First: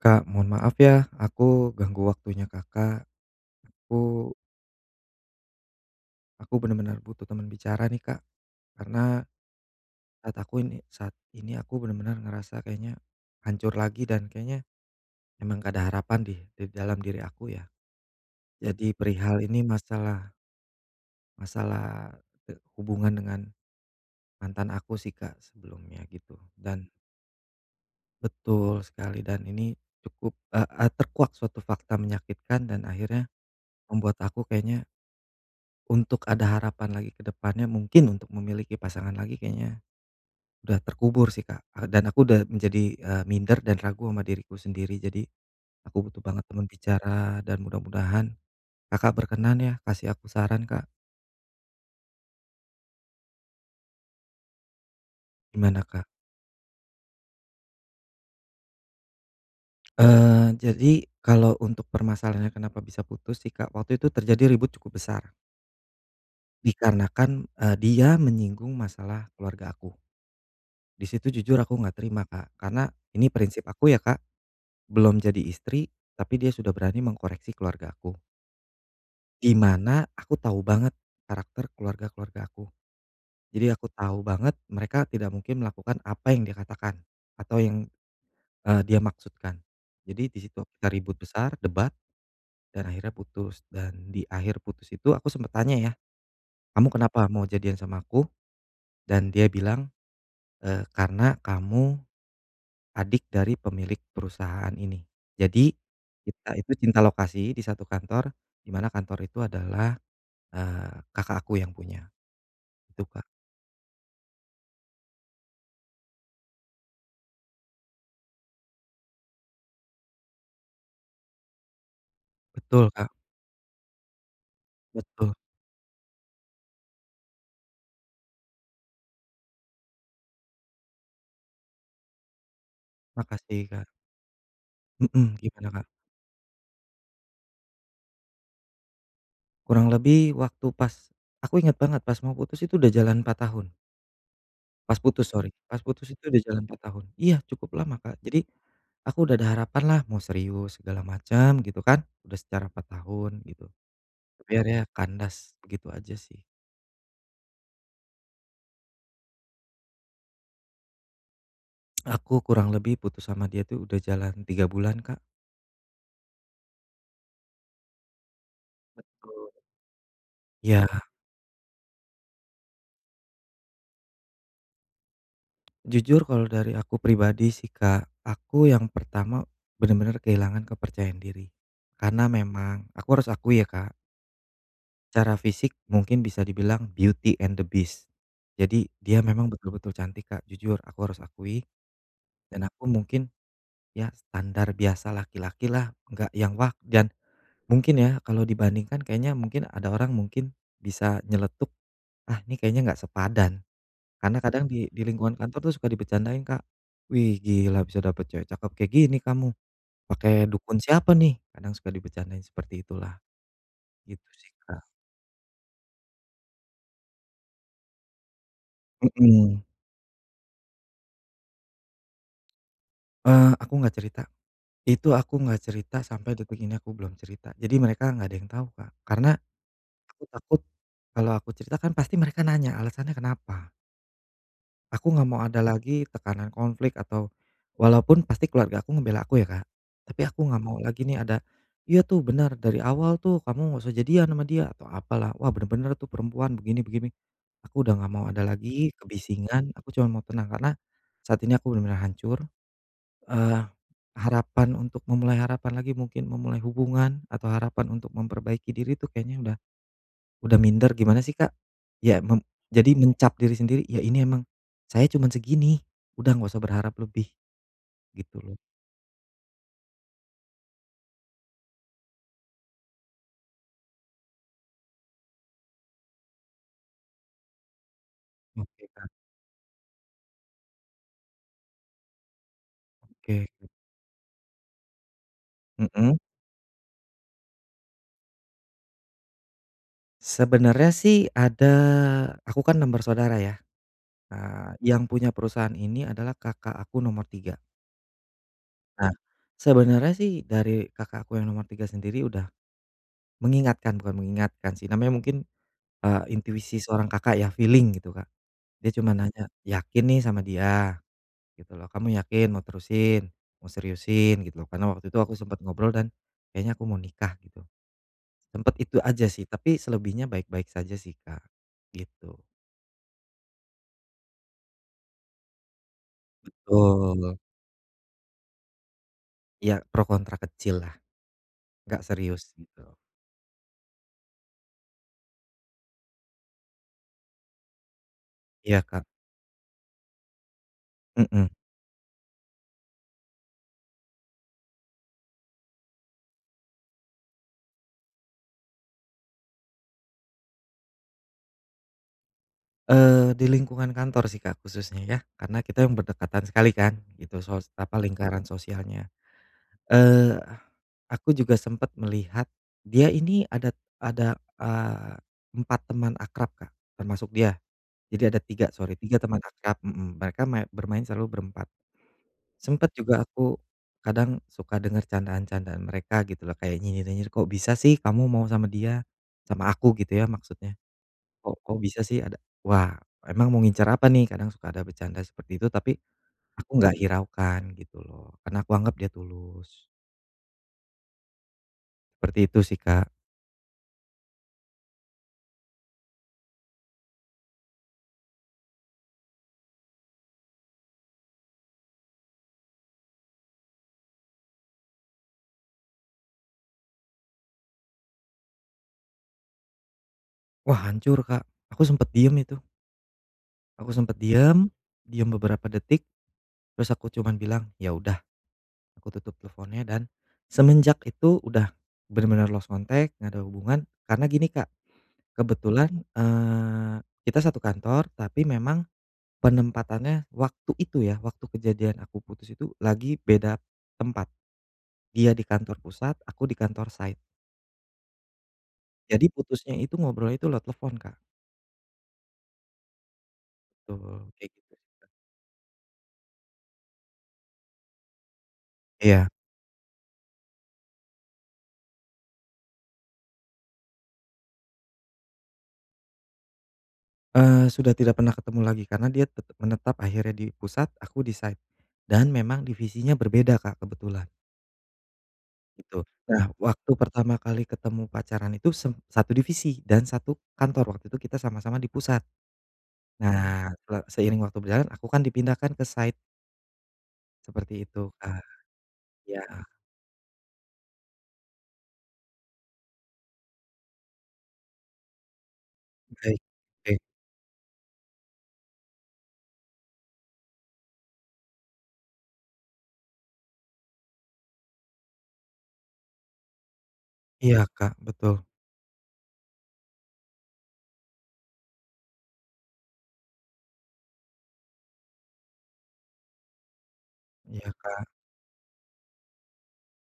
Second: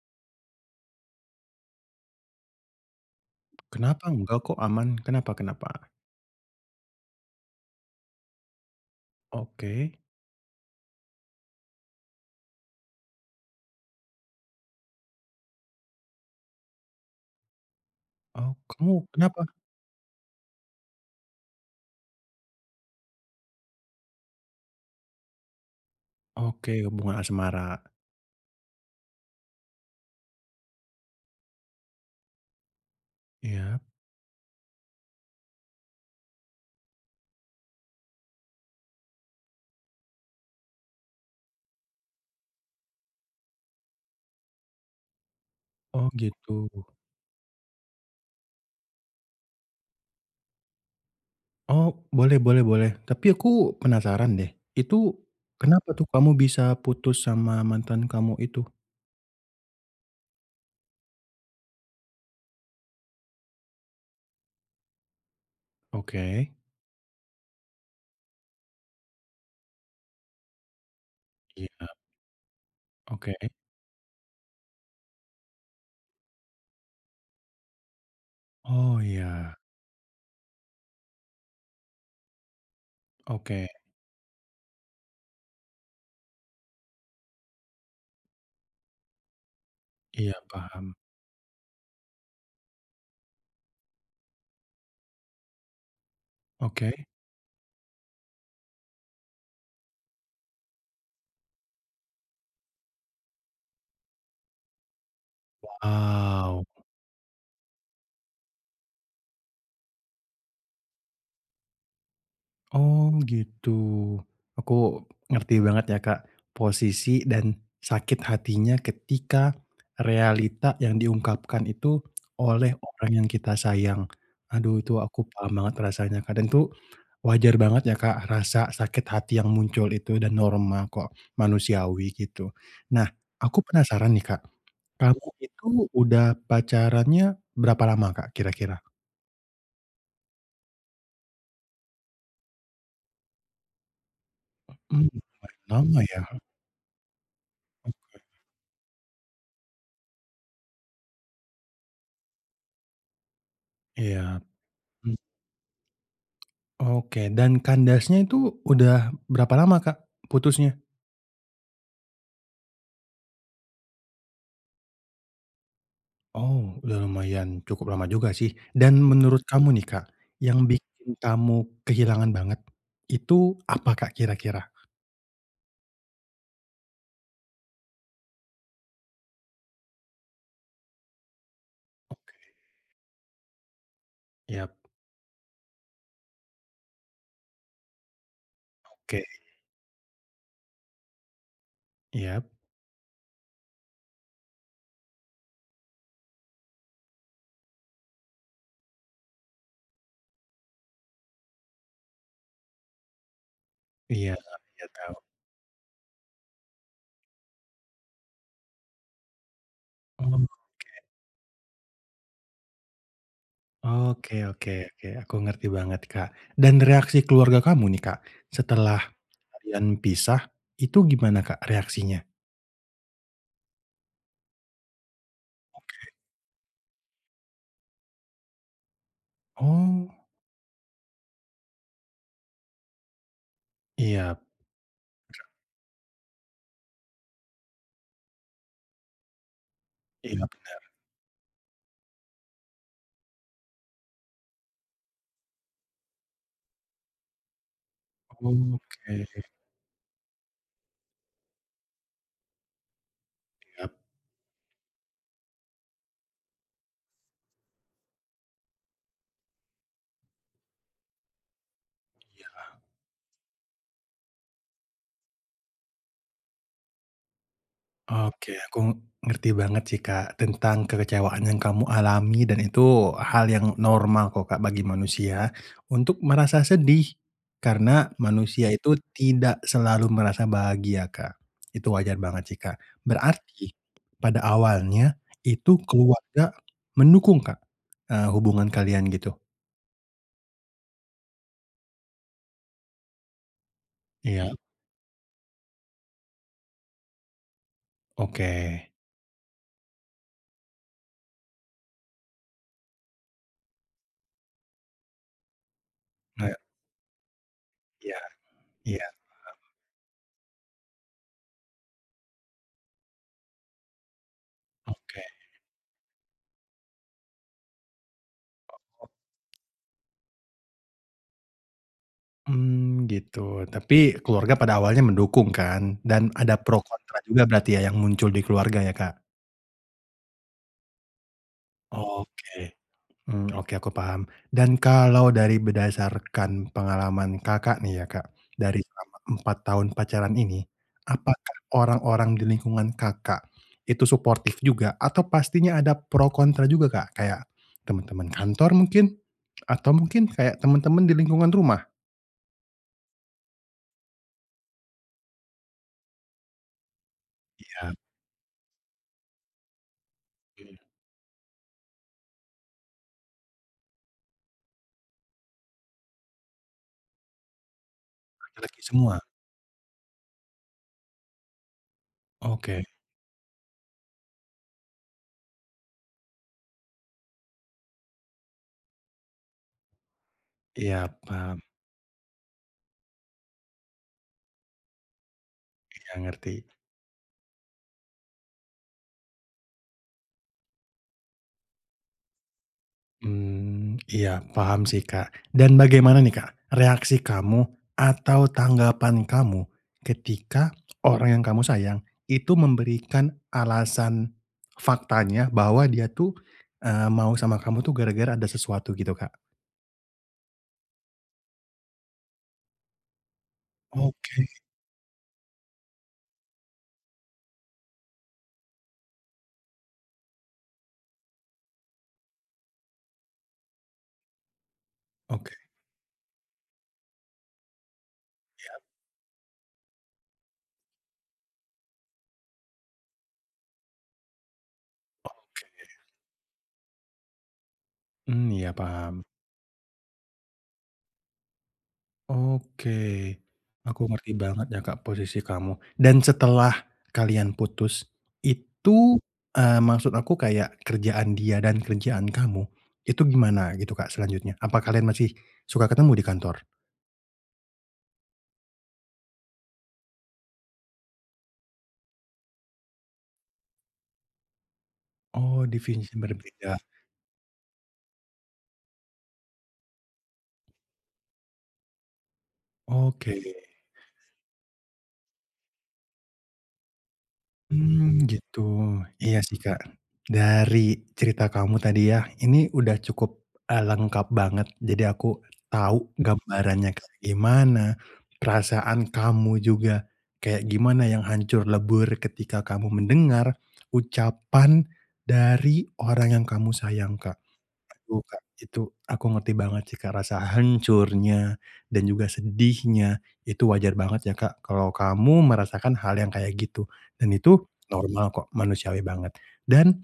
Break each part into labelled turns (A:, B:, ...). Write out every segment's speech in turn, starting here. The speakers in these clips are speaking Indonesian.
A: Kak mohon maaf ya aku ganggu waktunya Kakak.
B: Kenapa
A: Aku
B: enggak kok aman, kenapa kenapa?
A: aku benar-benar butuh teman bicara nih Kak karena
B: Oke.
A: saat aku ini saat ini aku benar-benar ngerasa kayaknya hancur lagi dan kayaknya emang gak ada harapan deh di dalam diri aku ya.
B: Oh
A: Jadi
B: kamu
A: perihal
B: kenapa?
A: ini masalah masalah, eee, hubungan dengan mantan aku sih Kak sebelumnya gitu
B: Oke
A: dan
B: hubungan asmara.
A: Betul sekali dan ini cukup, eee eee, terkuak suatu fakta menyakitkan dan akhirnya
B: Iya.
A: membuat aku kayaknya untuk ada harapan lagi ke depannya mungkin untuk memiliki pasangan lagi kayaknya udah terkubur sih Kak a dan aku udah menjadi, eee, minder dan ragu ama diriku sendiri, jadi
B: Oh
A: aku butuh banget teman
B: gitu.
A: bicara dan mudah-mudahan Kakak berkenan ya kasih aku saran Kak.
B: Oh, boleh boleh boleh tapi aku penasaran deh itu
A: Gimana
B: kenapa
A: Kak?
B: tuh kamu bisa putus sama mantan kamu itu?
A: Eee, jadi kalau untuk permasalahannya kenapa bisa putus sih Kak waktu itu terjadi ribut cukup besar.
B: Oke.
A: Dikarenakan, eee, dia menyinggung masalah keluarga aku. Di situ jujur aku
B: Iya.
A: nggak terima Kak karena ini
B: Oke.
A: prinsip aku ya Kak, belum jadi istri tapi dia sudah berani mengkoreksi keluargaku.
B: Oh
A: Di
B: iya.
A: mana aku tahu banget karakter keluarga-keluarga aku,
B: Oke.
A: jadi aku tahu banget mereka tidak mungkin melakukan apa yang dia katakan, atau yang, eee, dia maksudkan jadi
B: Iya
A: di situ kita
B: paham.
A: ribut besar, debat, dan akhirnya putus, dan di akhir putus itu aku sempet tanya ya, kamu
B: Oke.
A: kenapa mau jadian sama aku, dan dia bilang, eee, karena kamu adik dari pemilik perusahaan ini, jadi kita
B: Wow.
A: itu cinta lokasi di satu kantor di mana kantor itu adalah, eee, kakak aku yang punya gitu
B: Oh
A: Kak.
B: gitu. Aku ngerti banget ya Kak posisi dan sakit hatinya ketika realita yang diungkapkan itu oleh
A: Betul
B: orang
A: Kak.
B: yang kita sayang. Aduh itu aku
A: Betul.
B: paham banget rasanya kadang tuh wajar banget ya Kak rasa sakit hati yang muncul itu dan normal kok, manusiawi gitu. Nah
A: Makasih
B: aku
A: Kak.
B: penasaran nih Kak kamu
A: Mhm
B: itu
A: gimana Kak?
B: udah pacarannya berapa lama Kak kira-kira?
A: Kurang lebih waktu pas aku ingat banget pas mau putus itu udah jalan 4 tahun. Pas
B: Mmm,
A: putus sorry,
B: udah
A: pas
B: lama
A: putus
B: ya.
A: itu udah jalan 4 tahun. Iya cukup lama Kak,
B: Oke.
A: jadi aku udah ada harapan lah mau serius segala macem gitu kan, udah secara 4 tahun gitu
B: Iya
A: tapi akhirnya
B: hmm.
A: kandas begitu aja sih.
B: Oke dan kandasnya itu udah berapa lama Kak putusnya?
A: Aku kurang lebih putus sama dia tuh udah jalan 3 bulan Kak.
B: Oh dah lumayan cukup lama juga sih dan menurut
A: Betul.
B: kamu nih Kak yang
A: Ya.
B: bikin kamu kehilangan banget itu apa Kak kira-kira?
A: Jujur kalau dari aku pribadi sih Kak aku yang pertama benar-benar kehilangan kepercayaan diri karena
B: Oke.
A: memang aku harus akui ya Kak
B: Iya.
A: secara fisik mungkin bisa dibilang beauty and the beast, jadi dia
B: Oke.
A: memang betul-betul cantik Kak jujur aku harus akui,
B: Iya.
A: dan aku mungkin ya standar biasa laki-laki lah, enggak yang wah, dan mungkin ya kalau dibandingkan kayaknya mungkin ada orang mungkin bisa nyeletuk, "Ah ini kayaknya enggak sepadan."
B: Iya
A: karena
B: heeh
A: kadang di
B: iya
A: di
B: tau.
A: lingkungan kantor tuh suka dibecandain Kak, "Wih gila bisa dapet cewek cakep kayak gini kamu, pakai
B: Oke.
A: dukun siapa nih?" kadang suka dibecandain seperti itulah gitu
B: Oke
A: sih
B: oke
A: Kak.
B: oke, aku ngerti banget Kak dan reaksi keluarga kamu nih Kak setelah
A: Mhm.
B: kalian pisah itu gimana Kak reaksinya?
A: Eee, aku gak cerita, itu aku gak cerita
B: Oke.
A: sampai detik ini aku belum cerita, jadi mereka gak ada yang tau Kak, karena
B: Oh.
A: aku takut kalau aku cerita kan pasti mereka nanya alasannya kenapa.
B: Iya. Bisa.
A: Aku nggak mau ada lagi tekanan konflik atau walaupun pasti keluarga aku ngebela aku ya Kak, tapi aku
B: Iya
A: nggak
B: bener.
A: mau lagi nih ada, "Iya tuh benar dari awal tuh kamu nggak usah jadian ama dia," atau apalah, "wah benar-benar tuh perempuan begini begini." aku udah gak mau ada lagi
B: Oke.
A: kebisingan, aku cuma mau tenang karena saat ini aku benar-benar hancur, eee,
B: Iya.
A: harapan untuk memulai harapan lagi mungkin memulai hubungan, atau harapan untuk memperbaiki diri tuh kayaknya udah udah minder gimana sih Kak? Ya mem
B: Iya.
A: jadi mencap diri sendiri, "Ya ini emang saya cuman segini, udah nggak usah berharap lebih." gitu loh.
B: Oke aku ngerti banget sih Kak tentang kekecewaan yang kamu alami dan itu hal yang normal kok Kak bagi manusia untuk merasa sedih, karena manusia
A: Oke
B: itu
A: Kak.
B: tidak selalu merasa bahagia Kak itu wajar banget sih Kak.
A: Oke.
B: Berarti pada awalnya itu
A: Mhm.
B: keluarga mendukung Kak, eee, hubungan kalian gitu?
A: Sebenarnya sih ada aku kan 6 bersaudara ya,
B: Iya.
A: nah yang punya perusahaan ini adalah Kakak aku nomor 3.
B: Oke.
A: Nah sebenernya sih dari Kakak aku yang nomor 3 sendiri udah mengingatkan bukan mengingatkan sih namanya mungkin, eee,
B: Oh ya.
A: intuisi seorang Kakak ya feeling gitu
B: Iya,
A: Kak, dia
B: iya
A: cuman nanya,
B: heeh.
A: "Yakin nih sama dia?" gitu loh, "Kamu yakin mau terusin, mau seriusin?" gitu loh, karena waktu itu
B: Oke.
A: aku sempet ngobrol dan kayaknya aku mau nikah gitu. Sempat itu
B: Oh oh.
A: aja sih, tapi selebihnya baik-baik saja sih Kak gitu.
B: Mmm, gitu tapi keluarga pada awalnya mendukung kan dan ada pro kontra
A: Betul.
B: juga berarti ya yang muncul di keluarga ya Kak?
A: Ya pro kontra kecil lah gak serius
B: Oke,
A: gitu.
B: mmm, oke aku paham dan kalau dari berdasarkan pengalaman Kakak nih ya Kak,
A: Iya
B: dari
A: Kak.
B: selama 4 tahun pacaran ini,
A: Mhm.
B: apakah orang-orang di lingkungan Kakak itu suportif juga atau pastinya ada pro kontra juga Kak kayak teman-teman kantor mungkin atau mungkin kayak teman-teman di lingkungan rumah?
A: Eee, di lingkungan kantor sih Kak khususnya ya, karena kita berdekatan sekali kan itu sos
B: Iya.
A: apa lingkaran sosialnya. Eee,
B: Mhm.
A: aku juga sempet melihat dia ini ada ada, eee, 4 teman akrab Kak termasuk dia, jadi ada 3
B: Laki-laki
A: sorry,
B: semua?
A: 3 teman akrab mhm, mereka ma bermain selalu berempat,
B: Oke.
A: sempet juga aku kadang suka denger candaan-candaan mereka gitu loh kayak nyinyir-nyinyir, "Kok bisa sih kamu mau sama dia?" sama aku gitu ya maksudnya.
B: Iya
A: Kok
B: paham.
A: kok bisa sih ada, "Wah emang mau ngincar apa nih?" kadang suka ada bercanda seperti itu, tapi
B: Iya ngerti.
A: aku gak hiraukan gitu loh karena aku anggap dia tulus. Seperti itu sih Kak.
B: Mmm, iya paham sih Kak, dan bagaimana nih Kak reaksi kamu atau tanggapan kamu ketika orang yang kamu sayang itu memberikan alasan faktanya bahwa dia tuh, eee, mau sama kamu tuh gara-gara ada sesuatu gitu Kak?
A: Wah hancur Kak, aku sempet diem itu. Aku sempet
B: Oke.
A: diem, diem beberapa detik terus aku cuman bilang, ya udah aku tutup teleponnya, dan semenjak itu udah bener-bener lost contact, nggak ada hubungan karena gini Kak,
B: Oke.
A: kebetulan, eee, kita satu kantor tapi
B: Iya.
A: memang penempatannya waktu itu ya waktu kejadian aku putus itu lagi beda tempat, dia di
B: Oke.
A: kantor pusat aku di kantor site.
B: Mmm, iya paham.
A: Jadi putusnya itu ngobrol itu lewat telepon Kak.
B: Oke aku
A: Betul,
B: ngerti
A: kayak
B: banget
A: gitu
B: ya
A: sih
B: Kak
A: Kak.
B: posisi kamu. Dan setelah kalian putus itu,
A: Iya.
B: eee, maksud aku kayak kerjaan dia dan kerjaan kamu, itu gimana gitu Kak selanjutnya apa kalian masih suka ketemu di kantor?
A: Eee, sudah tidak pernah ketemu lagi karena dia tetap menetap akhirnya di pusat aku di site dan memang divisinya berbeda, Kak, kebetulan.
B: Oh,
A: Gitu,
B: definisi
A: nah
B: berbeda?
A: waktu pertama kali ketemu pacaran itu sem satu divisi dan satu kantor waktu itu kita sama-sama di pusat.
B: Oke.
A: Nah se seiring waktu berjalan aku kan dipindahkan ke site. Seperti itu,
B: Mmm,
A: Kak.
B: gitu, iya
A: Iya.
B: sih, Kak, dari cerita kamu tadi ya, ini udah cukup, eee, lengkap banget jadi aku tahu
A: Baik
B: gambarannya
A: baik.
B: kayak gimana, perasaan kamu juga kayak gimana, yang hancur lebur ketika kamu mendengar ucapan dari orang yang kamu sayang, Kak.
A: Iya, Kak,
B: Aduh,
A: betul.
B: Kak, itu aku ngerti banget sih, Kak, rasa hancurnya dan juga sedihnya itu wajar banget ya, Kak, kalau kamu merasakan hal yang kayak gitu dan itu
A: Iya, Kak.
B: normal kok, manusiawi banget dan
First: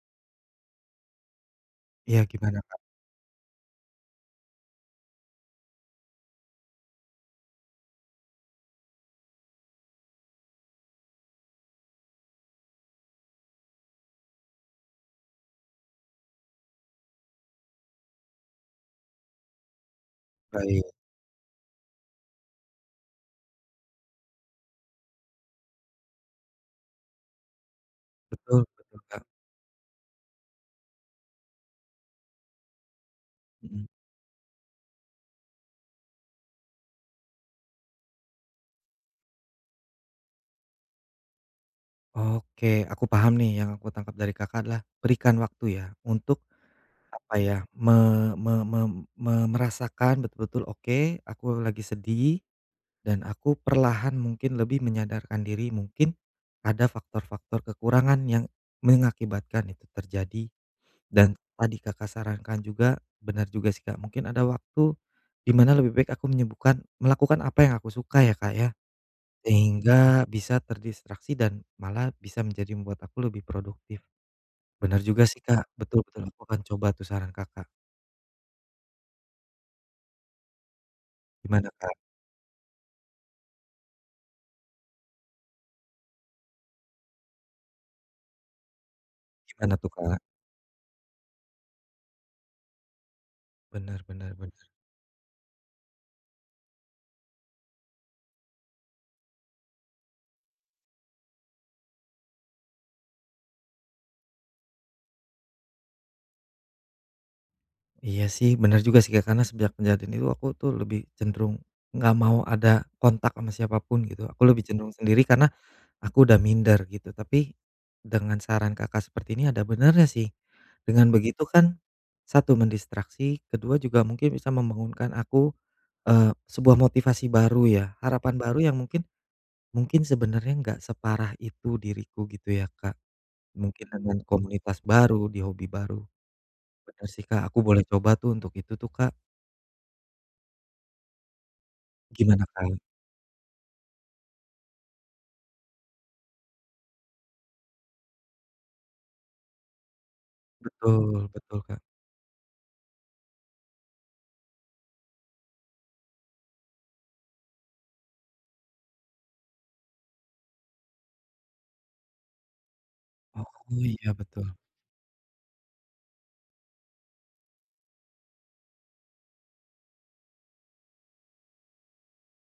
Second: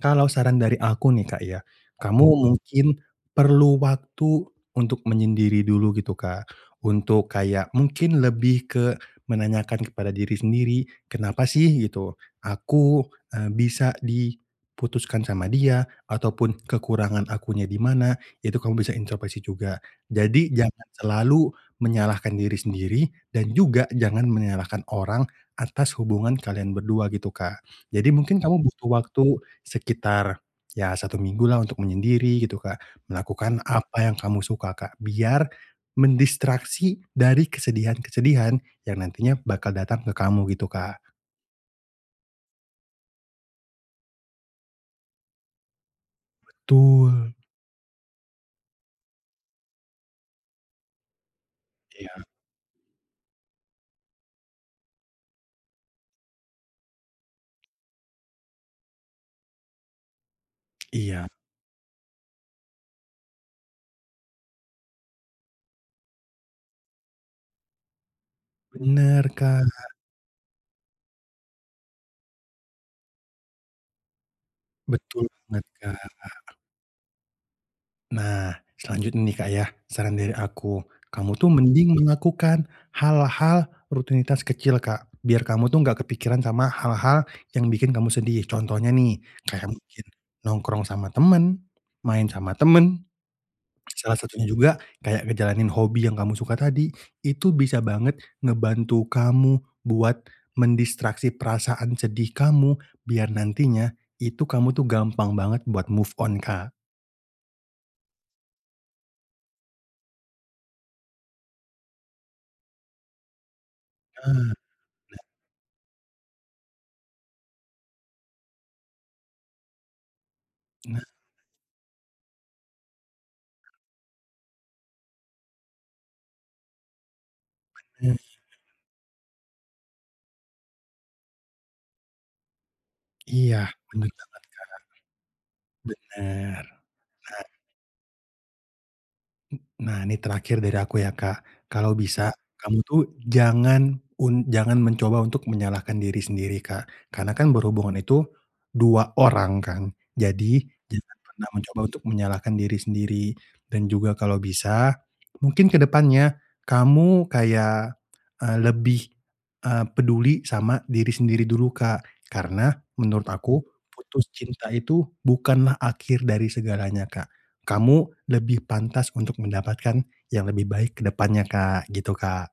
B: kalau saran dari aku nih, Kak, ya.
A: Iya
B: Kamu
A: gimana ,-Kak?
B: mungkin perlu waktu untuk menyendiri dulu gitu, Kak, untuk kayak mungkin lebih ke menanyakan kepada diri sendiri, "Kenapa sih gitu aku, eee, bisa di putuskan sama dia?" ataupun "Kekurangan akunya di mana?" itu kamu bisa intropeksi juga. Jadi jangan
A: Baik.
B: selalu menyalahkan diri sendiri dan juga jangan menyalahkan orang atas hubungan kalian berdua gitu, Kak. Jadi mungkin
A: Betul
B: kamu butuh
A: betul, Kak.
B: waktu sekitar, ya 1 minggu lah untuk menyendiri gitu, Kak, melakukan
A: Mhm.
B: apa yang kamu suka, Kak, biar mendistraksi dari kesedihan-kesedihan yang nantinya bakal datang ke kamu gitu, Kak.
A: Oke aku paham nih yang aku tangkap dari Kakak adalah berikan waktu ya untuk
B: Betul.
A: apa ya, me me me me merasakan betul-betul, oke aku lagi
B: Iya.
A: sedih, dan aku perlahan mungkin lebih menyadarkan diri mungkin ada faktor-faktor kekurangan yang mengakibatkan itu terjadi,
B: Iya.
A: dan tadi Kakak sarankan juga benar juga sih, Kak, mungkin ada waktu di mana lebih baik aku menyembuhkan melakukan apa yang aku suka ya, Kak, ya?
B: Bener, Kak.
A: Sehingga bisa terdistraksi dan malah bisa menjadi membuat aku lebih produktif benar juga
B: Betul
A: sihi,
B: banget,
A: Kak, betul
B: Kak.
A: betul aku akan coba tuh saran Kakak.
B: Nah, selanjutnya nih, Kak, ya. Saran dari aku, kamu tuh
A: Gimana,
B: mending
A: Kak?
B: melakukan hal-hal rutinitas kecil, Kak, biar kamu tuh gak kepikiran sama hal-hal yang bikin kamu sedih contohnya nih, kayak
A: Gimana tuh,
B: mungkin
A: Kak?
B: nongkrong sama temen, main sama temen.
A: Bener
B: Salah
A: bener
B: satunya
A: bener.
B: juga kayak ngejalanin hobi yang kamu suka tadi itu bisa banget ngebantu kamu buat mendistraksi perasaan sedih kamu biar nantinya itu kamu tuh gampang banget buat move on, Kak.
A: Iya sih bener juga sih, Kak, karena sejak kejadian itu aku tuh lebih cenderung gak mau ada kontak ama siapa pun gitu, aku
B: Nah.
A: lebih cenderung
B: Lah.
A: sendiri karena aku udah minder gitu, tapi dengan saran Kakak seperti ini ada benernya sih.
B: Nah.
A: Dengan begitu kan 1 mendistraksi, ke-2 juga mungkin bisa membangunkan aku, eee, sebuah motivasi baru ya,
B: Bener.
A: harapan baru yang mungkin mungkin sebenarnya enggak separah itu diriku gitu ya, Kak,
B: Iya,
A: mungkin
B: bener
A: dengan
B: banget, Kak.
A: komunitas baru di hobi baru.
B: Bener,
A: Bener sih,
B: bener.
A: Kak, aku boleh coba tuh untuk itu tuh, Kak.
B: Mmm, nah, ini terakhir dari aku ya, Kak, kalau bisa
A: Gimana,
B: kamu
A: Kak?
B: tuh jangan un jangan mencoba untuk menyalahkan diri sendiri, Kak, karena kan berhubungan itu 2 orang kan? Jadi jangan
A: Betul,
B: pernah
A: betul,
B: mencoba
A: Kak.
B: untuk menyalahkan diri sendiri dan juga kalau bisa mungkin ke depannya kamu kayak, eee, lebih, eee, peduli sama diri sendiri dulu, Kak, karena menurut
A: Oh
B: aku
A: oh iya
B: putus
A: betul.
B: cinta itu bukanlah akhir dari segalanya, Kak, kamu lebih pantas untuk mendapatkan yang lebih baik ke depannya, Kak, gitu, Kak.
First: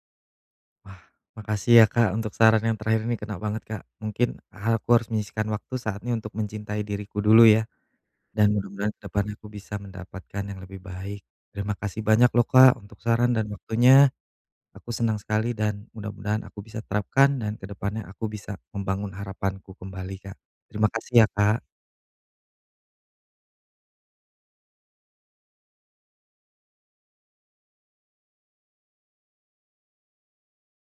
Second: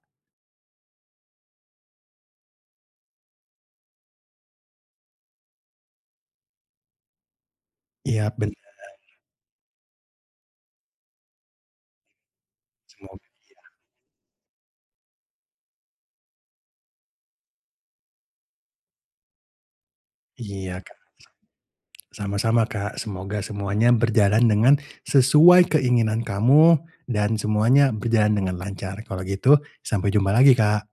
A: Wah makasih ya, Kak, untuk saran yang terakhir ini kena banget, Kak, mungkin ha aku harus menyisihkan waktu saatnya untuk mencintai diriku dulu ya?
B: Iya
A: Dan
B: bener.
A: mudah-mudahan ke depan aku bisa mendapatkan yang lebih baik. Terima kasih banyak loh, Kak untuk
B: Semoga
A: saran dan
B: ya.
A: waktunya aku senang sekali dan mudah-mudahan aku bisa terapkan dan ke depannya aku bisa membangun harapanku kembali, Kak.
B: Iya,
A: Terima
B: Kak,
A: kasih ya, Kak.
B: sa sama-sama, Kak, semoga semuanya berjalan dengan sesuai keinginan kamu dan semuanya berjalan dengan lancar kalau gitu sampai jumpa lagi, Kak.